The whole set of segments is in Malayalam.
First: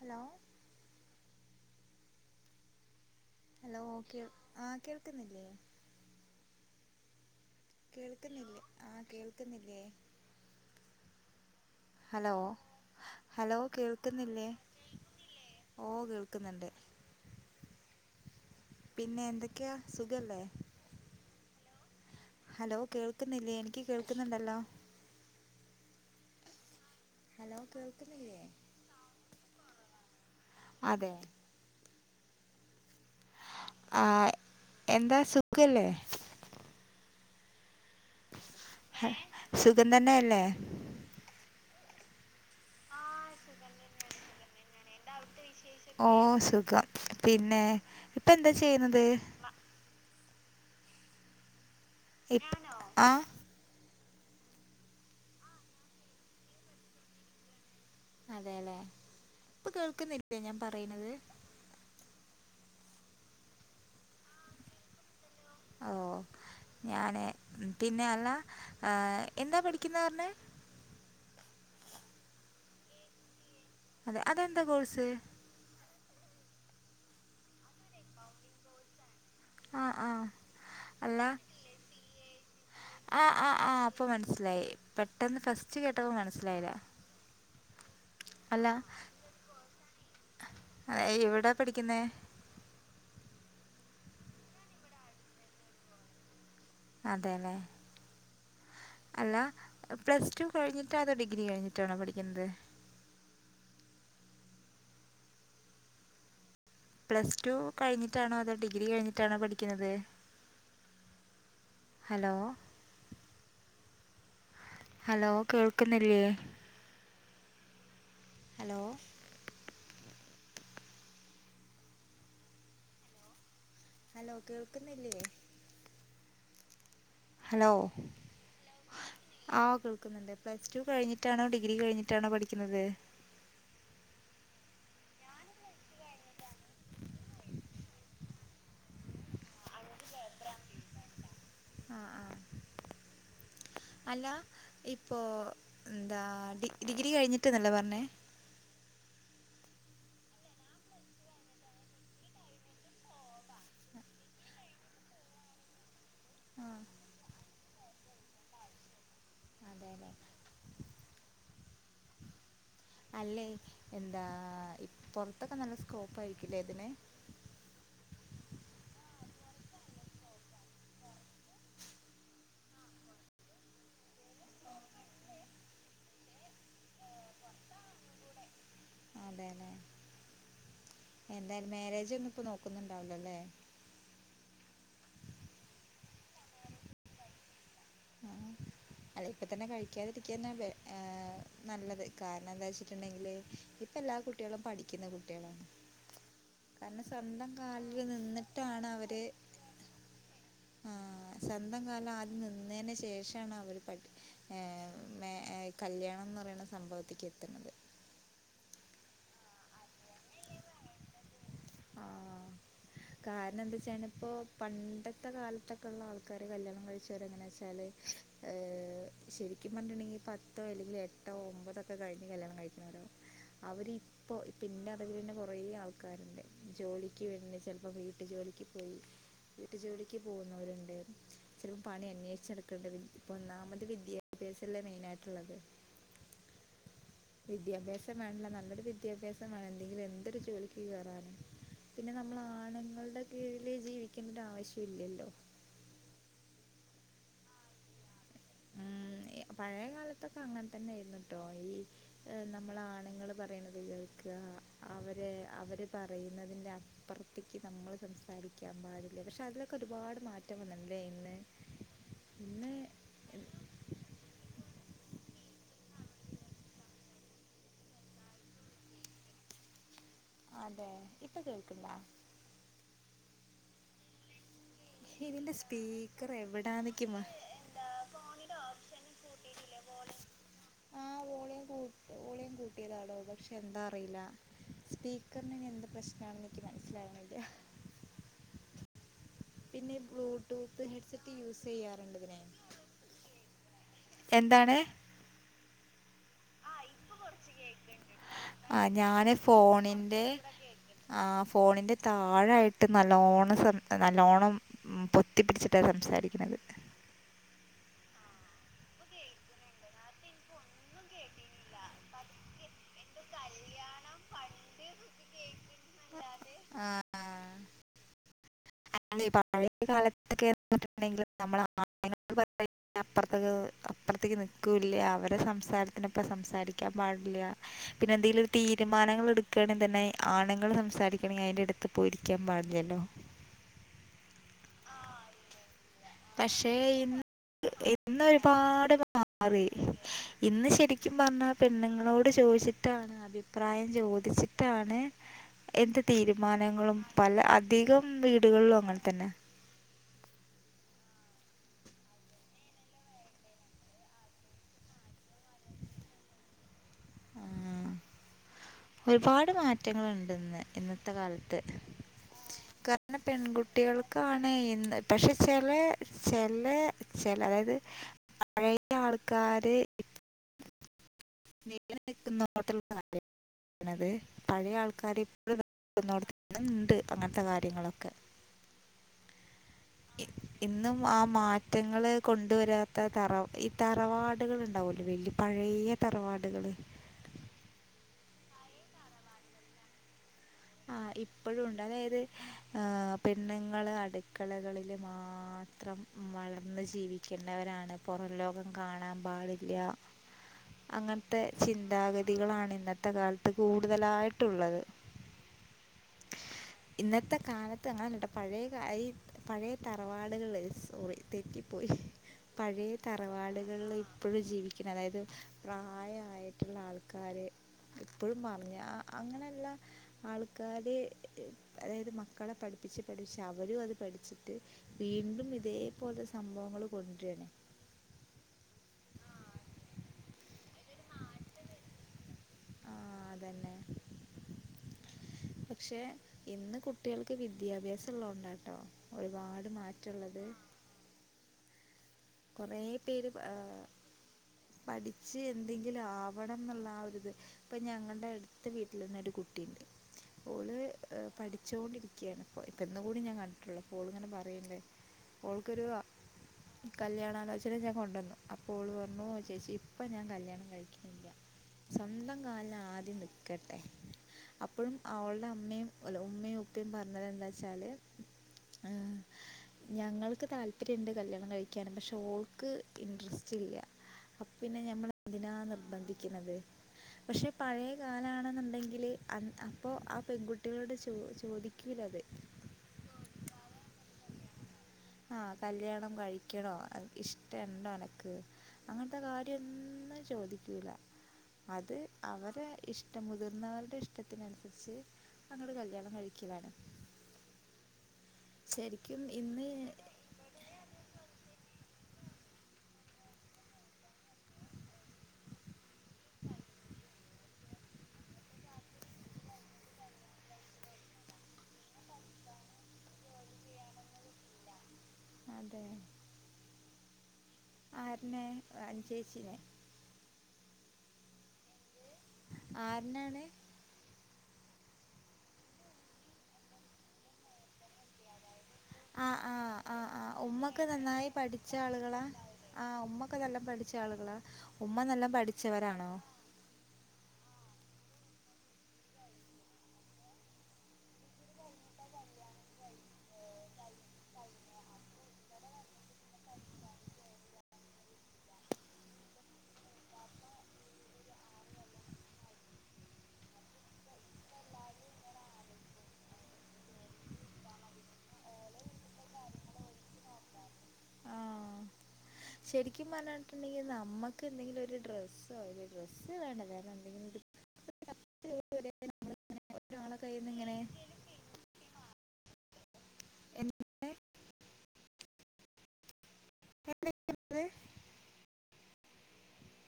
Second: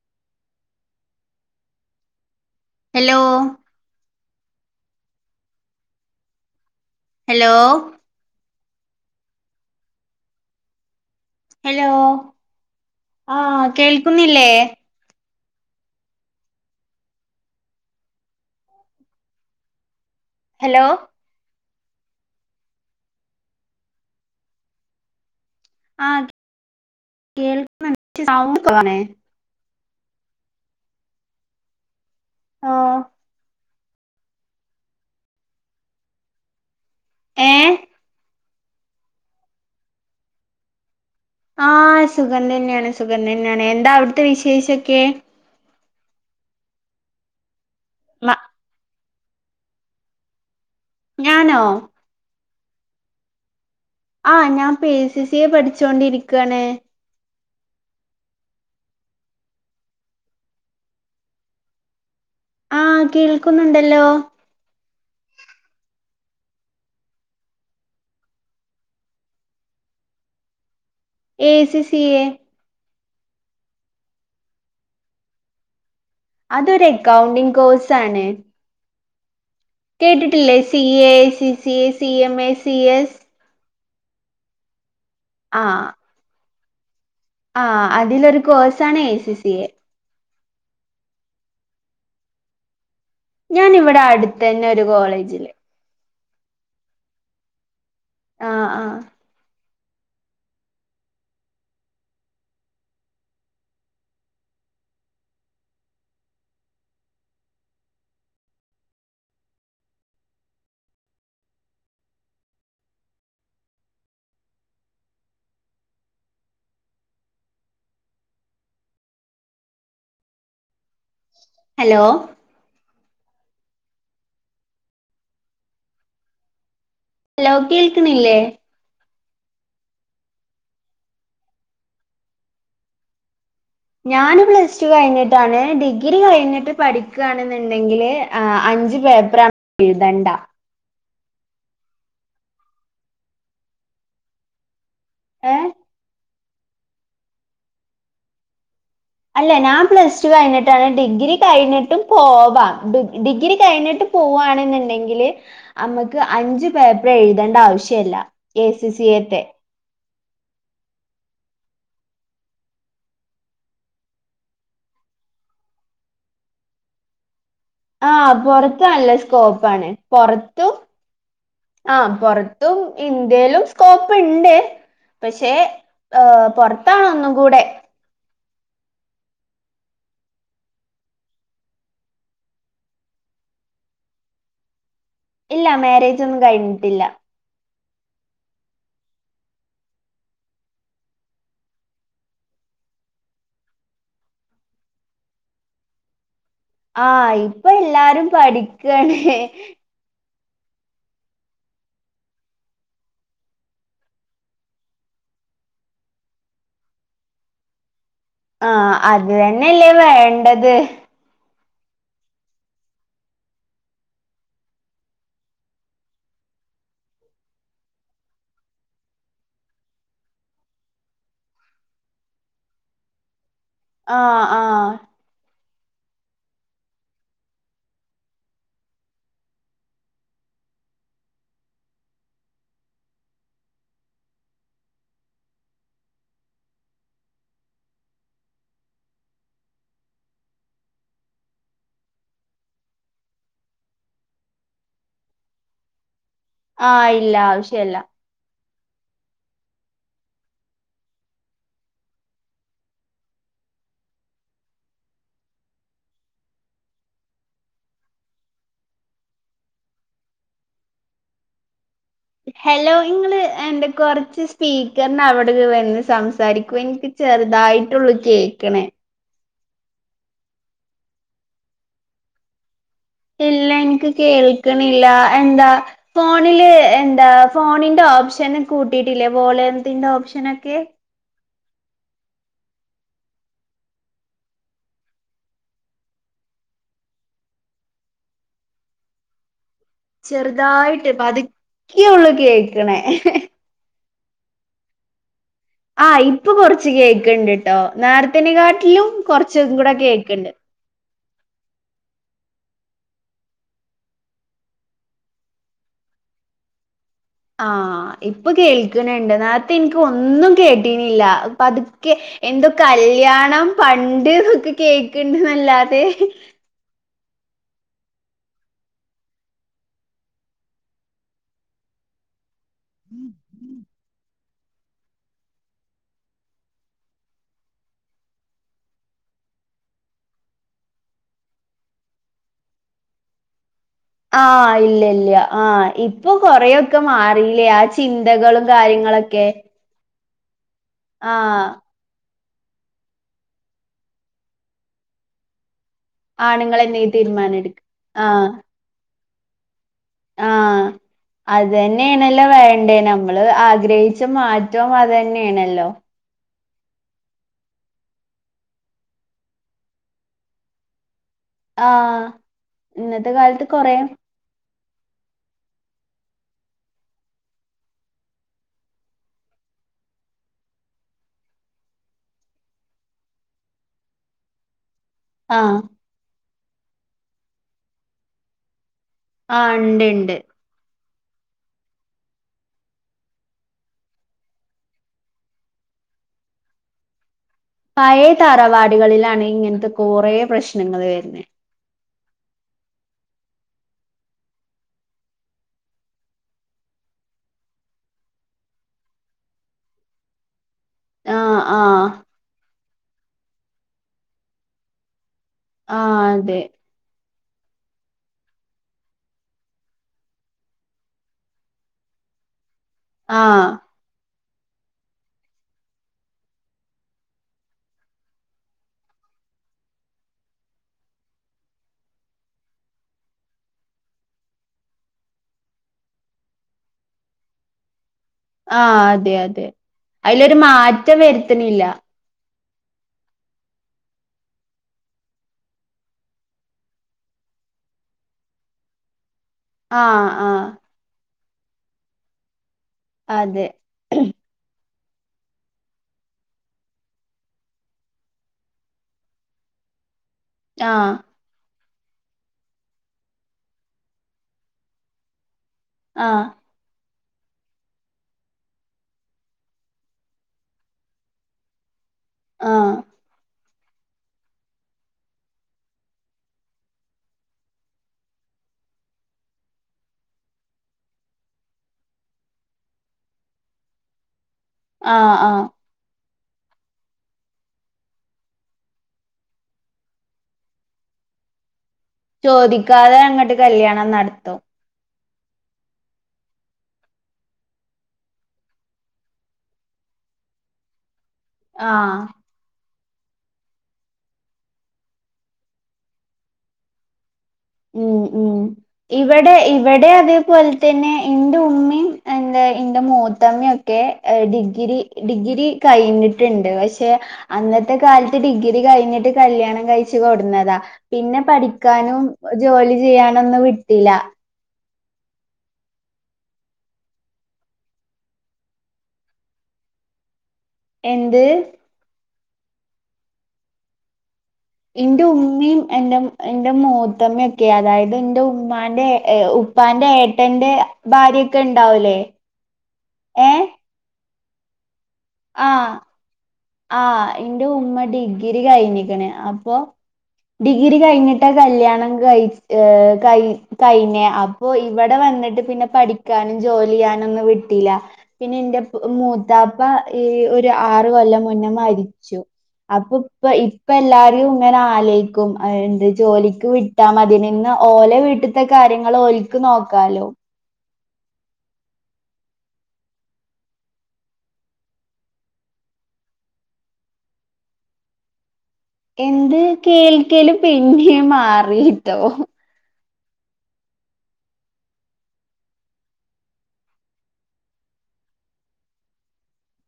ഹലോ ഹലോ ഹലോ കേ ആഹ് കേൾക്കുന്നില്ലേ ഹലോ കേൾക്കുന്നില്ലേ ആഹ് കേൾക്കുന്നില്ലേ ഹലോ ഹലോ കേൾക്കുന്നില്ലേ ഓഹ് കേൾക്കുന്നുണ്ട്. പിന്നെ എന്തൊക്കെയാ സുഖല്ലേ ഹലോ ഹലോ കേൾക്കുന്നില്ലേ, എനിക്ക് കേൾക്കുന്നുണ്ടല്ലോ ആഹ് ഹലോ കേൾക്കു [inaudible] കേൾക്കുന്നില്ലേ സൗണ്ട് [inaudible] ആണേ അതെ ആഹ് ആഹ് എന്താ സുഖല്ലേ ഏഹ് സുഖം തന്നെയല്ലേ? ആഹ് സുഖം തന്നെയാണ്, സുഖം തന്നെയാണ്, എന്താ അവിടുത്തെ വിശേഷൊക്കെ ഓഹ് സുഖം പിന്നെ ഇപ്പൊ എന്താ ചെയ്യുന്നത് ഞാനോ ഇപ്പൊ ആഹ് ആഹ് ഞാൻ പ്പൊ എ സി സി എ പഠിച്ചോണ്ടിരിക്കയാണ്. അതേല്ലെ ഇപ്പൊ കേൾക്കുന്നില്ലേ ഞാൻ പറയുന്നത് ആഹ് കേൾക്കുന്നുണ്ടല്ലോ ഓഹ് ഞാൻ പിന്നെ അല്ല എന്താ പഠിക്കുന്ന പറഞ്ഞ എ സി സി എ അതെ അതെന്താ കോഴ്സ് അതൊരു അക്കൗണ്ടിങ് കോഴ്സ് ആണ് ആ ആ കേട്ടിട്ടില്ലേ സി എ, അല്ല C C A, C M A, C S ആഹ് ആഹ് ഇപ്പൊ മനസ്സിലായി, പെട്ടെന്ന് ഫസ്റ്റ് കേട്ടപ്പോ മനസ്സിലായില്ല ആഹ് അതിലൊരു കോഴ്സാണ് എ സി സി എ അത് എവിടാ പഠിക്കുന്നെ ഞാൻ ഇവിടെ അടുത്തന്നെ ഒരു കോളേജില് അതെല്ലേ ആഹ് ആഹ് അല്ല പ്ലസ് ടു കഴിഞ്ഞിട്ടാ അതോ ഡിഗ്രി കഴിഞ്ഞിട്ടാണോ പഠിക്കുന്നത് പ്ലസ് ടു കഴിഞ്ഞിട്ടാണോ അതോ ഡിഗ്രി കഴിഞ്ഞിട്ടാണോ പഠിക്കുന്നത് ഹലോ ഹലോ കേൾക്കുന്നില്ലേ ഹലോ ഹലോ ഹലോ കേൾക്കുന്നില്ലേ ഹലോ ആഹ് കേൾക്കുന്നുണ്ട്. പ്ലസ് ടു കഴിഞ്ഞിട്ടാണോ ഡിഗ്രി കഴിഞ്ഞിട്ടാണോ പഠിക്കുന്നത് ഞാന് പ്ലസ് ടു കഴിഞ്ഞിട്ടാണ്, ഡിഗ്രി കഴിഞ്ഞിട്ട് പഠിക്കുകയാണെന്നുണ്ടെങ്കില് ആ അഞ്ച് പേപ്പറ് എഴുതണ്ട ആഹ് ആഹ് അല്ല ഇപ്പോൾ ഏഹ് എന്താ ഡി ഡിഗ്രി കഴിഞ്ഞിട്ട്ന്നല്ലേ പറഞ്ഞേ അല്ല ഞാൻ പ്ലസ് ടു കഴിഞ്ഞിട്ടാണ്. ഡിഗ്രി കഴിഞ്ഞിട്ടും പോവാം. ഡി ഡിഗ്രി കഴിഞ്ഞിട്ട് പൂവാണെന്നുണ്ടെങ്കില് ക്ക് അഞ്ചു ആഹ് പേപ്പർ എഴുതേണ്ട ആവശ്യല്ല എ സി സി എത്തെ അതേല്ലേ അല്ലേ എന്താ ഇപ് പുറത്തൊക്കെ നല്ല സ്കോപ്പായിരിക്കുല്ലേ ഇതിന് ആഹ് പൊറത്ത് നല്ല സ്കോപ്പാണ്, പൊറത്തും ആഹ് പൊറത്തും ഇന്ത്യേലും സ്കോപ്പ്ണ്ട് പക്ഷേ പൊറത്താണൊന്നും കൂടെ അതേല്ലേ. എന്തായാലും മാരേജ് ഒന്നും ഇപ്പൊ നോക്കുന്നുണ്ടാവില്ലല്ലേ ഇല്ല മാരേജൊന്നും കഴിഞ്ഞിട്ടില്ല. ആഹ് അല്ല ഇപ്പ തന്നെ കഴിക്കാതിരിക്കന്നാ ബേ ഏ നല്ലത് കാരണം എന്താ വെച്ചിട്ടുണ്ടെങ്കില് ഇപ്പൊ എല്ലാ കുട്ടികളും പഠിക്കുന്ന കുട്ടികളാണ്. കാരണം ആഹ് സ്വന്തം ഇപ്പൊ കാലിൽ എല്ലാരും നിന്നിട്ടാണ് പഠിക്കാണേ ആഹ് സ്വന്തം കാലിൽ ആദ്യം നിന്നേന് ശേഷാണ് അവര് പഠി ഏ മേ എ കല്യാണംന്ന് പറയണ സംഭവത്തിക്ക് എത്തുന്ന്ണ്ട് ആഹ് അത് തന്നെയല്ലേ വേണ്ടത് ആഹ് കാരണം എന്താച്ചഞ്ഞാ ഇപ്പൊ പണ്ടത്തെ കാലത്തൊക്കെള്ള ആൾക്കാര് കല്യാണം കഴിച്ചവരെ എങ്ങനെ വെച്ചാല് ഏ ശരിക്കും പറഞ്ഞ്ട്ടുണ്ടെങ്കി പത്തോ അല്ലെങ്കില് എട്ടോ ഒമ്പതോക്കെ കഴിഞ്ഞ് കല്യാണം കഴിക്കുന്നവരോ ആ അവരിപ്പോ ആ ഇപ്പം ഇന്റെ അറിവില്ന്നെ കുറേ ആൾക്കാരുണ്ട് ജോലിക്ക് വേണ്ടി ചെലപ്പോ വീട്ടു ജോലിക്ക് പോയി വീട്ടു ജോലിക്ക് പോകുന്നവരൊണ്ട് ചിലര് പണി അന്വേഷിച്ചെടുക്കണ്ട് വി ഇപ്പ ഒന്നാമത് വിദ്യാഭ്യാസല്ലെ മെയ്നായിട്ടുള്ളത്. വിദ്യാഭ്യാസം വേണ്ല്ലോ നല്ലൊരു വിദ്യാഭ്യാസം വേണം എന്തെങ്കിലും എന്തൊരു ജോലിക്ക് കേറാനും പിന്നെ നമ്മള് ആണ്ങ്ങൾടെ കീഴില് ജീവിക്കെണ്ട ആവശ്യം ഇല്ലല്ലോ ആഹ് ഇല്ല ആവശ്യല്ല. ഉം എ പഴയ കാലത്തൊക്കെ അങ്ങനെ തന്നേയിരുന്നു ട്ടോ ഈ നമ്മളാണുങ്ങള് പറയുന്നത് കേൾക്കുക അവര് അവര് പറയുന്നതിന്റെ അ പ്പറത്തേക്ക് നമ്മള് സംസാരിക്കാൻ പാടില്ല പക്ഷെ അതിലൊക്ക ഒരുപാട് മാറ്റം വന്നിണ്ട്ല്ലേ ഇന്ന് പിന്നെ ഇങ്ങള് എന്റെ കൊറച്ച് സ്‌ സ്പീക്കറിനവിടരെ വന്ന് സംസാരിക്കു എനിക്ക് ചെറുതായിട്ടുള്ളു കേക്കണേ അതെ ഇപ്പൊ കേൾക്കൺണ്ടാ ഇല്ല എനിക്ക് കേൾക്കണില്ല ഇതിന്റെ എന്താ സ്പീക്കർ ഫോണില് എവിടാന്നിക്ക് എന്താ ഫോണിന്റെ ഓപ്ഷന് കൂട്ടീട്ടില്ലേ വോളിയത്തിന്റെ ഓപ്ഷനൊക്കെ ആഹ് വോളിയം കൂട്ട് വോളിയം കൂട്ടിയതാടോ പക്ഷെ എന്താ അറിയില്ല സ്പീക്കറിന് ഇനി എന്ത് പ്രശ്നാണെന്ന് എനിക്ക് മനസ്സിലാവണില്ല പിന്നെ ബ്ലൂടൂത്ത് ചെറുതായിട്ട് ഹെഡ്സെറ്റ് യൂസെയ്യാറുണ്ടിതിന് ക്ക്ണെ എന്താണ് ആഹ് ഇപ്പൊ കൊറച്ച് കേക്കണ്ട് ട്ടോ ആഹ് നേരത്തേനേക്കാട്ടിലും കുറച്ചും കൂടെ കേക്കണ്ട് ആ ഫോണിന്റെ താഴെയായിട്ട് നല്ലോണം സെം നല്ലോണം ഉം പൊത്തിപ്പിടിച്ചിട്ടാണ് സംസാരിക്കുന്നത്. ആഹ് ഇപ്പൊ കേൾക്കണണ്ട് നേ ത്തെനിക്ക് ഒന്നും കേട്ടീനില്ല പതുക്കെ എന്തൊ കൽ ല്യാണം പണ്ട് ന്നൊക്കെ കേക്കണ്ട്ന്നല്ലാതെ ആഹ് ആഹ് [unintelligible] പഴയ കാലത്തൊക്കെ ട്ടുണ്ടെങ്കിൽ നമ്മള് [unintelligible] അപ്പറ്ത്തത് ഇപ്ര ഇപ്പറത്തേക്ക് നൽക്കൂല്ല അവരെ സംസാരത്തിനൊപ്പം സംസാരിക്കാൻ പാടില്ല പിന്നെ എന്തെങ്കിലും ഒരു തീരുമാനങ്ങൾ എടുക്കുകണെങ്ക തന്നെ ആണുങ്ങൾ സംസാരിക്കണെങ്കിൽ അതിന്റെ അടുത്ത് പോയി ഇരിക്കാൻ പാടില്ലല്ലോ. ആഹ ഇല്ല ഇല്ല ആഹ ഇപ്പൊ പക്ഷേ കൊറെക്കെ ഇന്ന് മാറില്ലേ ആ ഇന്ന് ചിന്തകളും ഒരുപാട് കാര്യങ്ങളൊക്കെ. മാറി ഇന്ന് ശരിക്കും പറഞ്ഞാ ആഹ് പെണ്ണുങ്ങളോട് ചോദിച്ചിട്ട് ട്ടാണ് അഭിപ്രായം ചോദിച്ചിട്ടാണ് എന്ത് തീരുമാനങ്ങളും ആണുങ്ങളെന്നെ ഈ പല തീരുമാനം എടുക്ക അധികം ആഹ് വീടുകളിലും അങ്ങനെ തന്നെ ആഹ് അതന്നേണല്ലോ വേണ്ടി നമ്മള് ആഗ്രഹിച്ച മാറ്റം അതന്നെ തന്നേണല്ലോ ആഹ് ഒരുപാട് മാറ്റങ്ങളുണ്ട്ന്ന് ഇന്നത്തെ കാലത്ത്. ആഹ് ത്ത് കാരണം ഇന്നത്തെ കാലത്ത് കൊറേ പെൺകുട്ടികൾക്കാണെയ് ഇന്ന് പക്ഷെ ചെലേ ചെലേ ചെല അതായത് പഴയ ആൾക്കാര് നീ ഇങ്ങനെ നിക്കുന്നോട്ട കാര്യ പറണത് പഴയ ആൾക്കാരെ ഇപ്പോ ആഹ് നിക്കുന്നോട്ത്ത് [unintelligible] ള്ണ്ട് അങ്ങൻത്തെ കാര്യങ്ങളൊക്കെ. ആഹ് ഇണ്ട് ഇ ഇണ്ട് ഇന്നും ആ മാറ്റങ്ങള് കൊണ്ടുവരാത്ത തറ ഈ തറവാടുകൾ ഉണ്ടാവല്ലോ വല്യേ പഴയ തറവാടുകള് പഴേ തറവാടികളിലാണ് ഇങ്ങനത്തെ കൊറേ പ്രശ്ന ആഹ് ഇപ്പഴും ഉണ്ട് അതായത് ഏഹ് പെണ്ണുങ്ങൾ അടുക്കളകളിൽ മാത്രം വളർന്ന് ജീവി ക്കുന്നവരാണ് പുറം ലോകം കാണാൻ പാടില്ല്യ [inaudible] അങ്ങൻത്തെ ആഹ് ആഹ് ചിന്താഗതികളാണ് ഇന്നത്തെ കാലത്ത് കൂടുതലായിട്ടുള്ളത്. ആഹ് അതെ ഇന്നത്തെ കാലത്ത് അങ്ങനെല്ലട്ടാ പഴേ കായി പഴയ തറവാടുകൾള് സോറി തെറ്റിപ്പോയി പഴേ ആഹ് തറവാടുകൾള് പ്പോഴും ജീവിക്കുന്ന അതായത് പ്രായായിട്ട്ള്ള ആൾക്കാര് ഇപ്പഴും മർഞ്ഞ് ആഹ് അങ്ങനല്ല. ആൾക്കാര് അതായത് മക്കളെ പഠിപ്പിച്ച് പഠിച്ച് അവരും അത് പഠിച്ചിട്ട് വീണ്ടും ഇതേപോലെ സംഭവങ്ങൾ കൊണ്ട്രാണ്. ആഹ് അതെ അതെ അയ്ലൊര് മാറ്റം വെര്ത്ത്ണില്ല. ആഹ് അതന്നെ, പക്ഷെ ഇന്ന് കുട്ടിയാൾക്ക് വിദ്യാഭ്യാസള്ളോണ്ടട്ടോ ഒരുപാട് ട് ആഹ് മാറ്റള്ളത്. ആഹ് കൊറേ പേര് അതെ ഏഹ് പഠിച്ച് എന്തെങ്കിലും ആവണം ന്നുള്ള ആ ഒരു ഇത്. പ്പൊ ഞങ്ങൾടെ അടുത്ത് വീട്ടിലെന്നെ ഒരു കുട്ടിണ്ട് ഓള് ആഹ് പഠിച്ചോണ്ടിരിക്യാണ്. ഇപ്പൊ ഇപ്പോന്ന് കൂടി ഞാൻ കണ്ടിട്ടുളളു അ പോള്ങ്ങനെ പറയിണ്ട് ഓൾക്കൊരു ആഹ് കല്യാണാലോചന ഞാൻ കൊണ്ടുവന്നു. അപ്പോ ഓള് പറഞ്ഞു ചേച്ചിഇപ്പം ഞാൻ കല്യാണം കഴിക്ക്ണില്ല. [inaudible] സ്വന്തം കാലില് ആഹ് ആദ്യം നിക്കട്ടെ, അപ്പൊഴും അവൾടെ അമ്മയും അല്ല ഉമ്മയും ഉപ്പയും പറഞ്ഞത് എന്താച്ചാല് ഏഹ് ഞങ്ങൾക്ക് താല്പര്യംണ്ട് കല്ല്യാണം കഴി ക്കാന് പഷേ ഓൾക്ക് ഇന്ട്രസ്റ്റ് ഇല്ല. അപ്പ്‌ പിന്നെ ആഹ് ഞമ്മളെന്തിനാ ആഹ് നിർബന്ധിക്കുന്നത്. പഷേ പഴയ കാലമാണെന്നുണ്ടെങ്കില് അ അപ്പൊ ആ പെൺകുട്ടികളോട് ചോ ചോദിക്യൂലത്. ചോദിക്കാതെ അങ്ങട്ട് കല്ല്യാണം നടത്തും. ആഹ് കല്യാണം കഴിക്കണോ ഇഷ്ടണ്ടോ അനക്ക് അങ്ങൻത്തെ കാര്യൊന്നും ചോദിക്കൂല അത് ആഹ് അവരെ ഇഷ് ടം മുതിർന്നവരുടെ ഇഷ്ടത്തിനനുസരിച്ച് അങ്ങട് കല്യാണം കഴിക്കുവാണ്. ഉം ഉം ഇവടെ ഇന്ന് ഇവടെ അതേപോൽ തന്നെ എന്റെ ഉമ്മിയിം എന്താ ഇന്റെ മൂത്തമ്മെക്കെ ഡിഗ്രി ഡിഗ്രി കഴിഞ്ഞിട്ടുണ്ട് പഷേ അന്നത്തെ കാലത്ത് ഡിഗ്രി കഴിഞ്ഞിട്ട് കല്യാണം കഴിച്ച് കൊടുന്നതാ. പിന്നെ പഠിക്കാനും ജോലി ചെയ്യാനൊന്നു വിട്ടില്ല. അതെ. ആറിനെ അനു ചേച്ചിനെ എന്ത്? ആറിനാണ്? എന്റെ ഉമ്മീം എന്റെ എന്റെ മൂത്തമ്മയൊക്കെ അതായത് എന്റെ ഉ ഉമ്മാന്റെ ആഹ് ആഹ് ഉപ്പാന്റെ ആഹ് ആഹ് ഏട്ടന്റെ ഉമ്മൊക്കെ നന്നായി ഭാര്യ ഒക്കെ പഠിച്ച ഉണ്ടാവൂലേ? ആളുകളാ ആഹ് ഉമ്മൊക്കെ നല്ല ഏഹ് പഠിച്ച ആളുകളാ ഉമ്മ നല്ല പഠ ആഹ് ആഹ് എന്റെ ഉമ്മ ഡിഗ്രി കഴിഞ്ഞിക്ക്ണ് അപ്പൊ ഡിഗ്രി കഴിഞ്ഞിട്ട കല്യാണം കഴിച്ച ഹ് കഴി കൈനെ അപ്പൊ ഇവിടെ വന്നിട്ട് പിന്നെ പഠിക്കാനും ജോലി ചെയ്യാനും ഒന്നും വിട്ടില്ല. പിന്നെ എന്റെ മൂത്താപ്പ ഈ ഒരു ആറ് കൊല്ലം മുന്നെ മരിച്ചു. അപ്പൊ ഇപ്പ ഇപ്പ എല്ലാരും ഇങ്ങനെ ആലോയ്ക്കും എന്ത് ജോലിക്ക് വി ട്ട മതിനി നിന്ന് ഓലെ വീട്ട്ത്തെ കാര്യങ്ങൾ ഒൽക്ക് നോക്കാലോ. ആഹ് ശരിക്കും പറഞ്ഞിട്ടുണ്ടെങ്കിൽ നമ്മുക്ക് എന്തെങ്കിലും ഒരു ഡ്രസ്സോ ഒരു ഡ്രസ്സ് വേണ്ട വേറെ എന്തെങ്കിലും. [unintelligible] എന്ത് ഒരാളെ കയ്യിന്ന് കേൾക്കലും ഇങ്ങനെ പിന്നെയും മാറിട്ടോ. എന്ത്? [unintelligible]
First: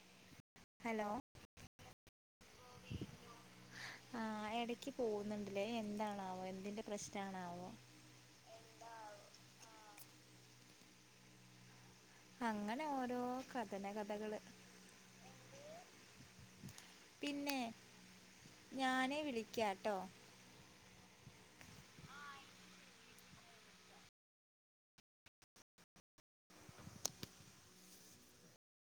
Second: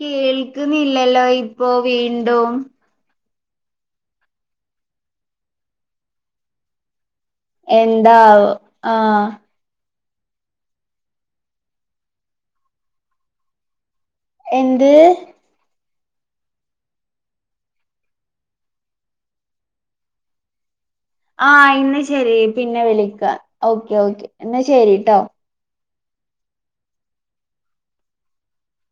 കേൾക്കുന്നില്ലല്ലോ ഇപ്പോ വീണ്ടും. ആഹ് ഇടക്ക് പോകുന്നുണ്ടില്ലേ എന്താണാവോ എന്തിന്റെ പ്രശ്ന ആണാവോ? എന്താവോ ആഹ്. അങ്ങനെ ഓരോ കഥനകഥകള്. എന്ത്? പിന്നെ ഞാന് വിളിക്കാട്ടോ. ആഹ് എന്ന് ശരി പിന്നെ വിളിക്കാ ഓക്കെ ഓക്കെ എന്ന് ശരി ട്ടോ.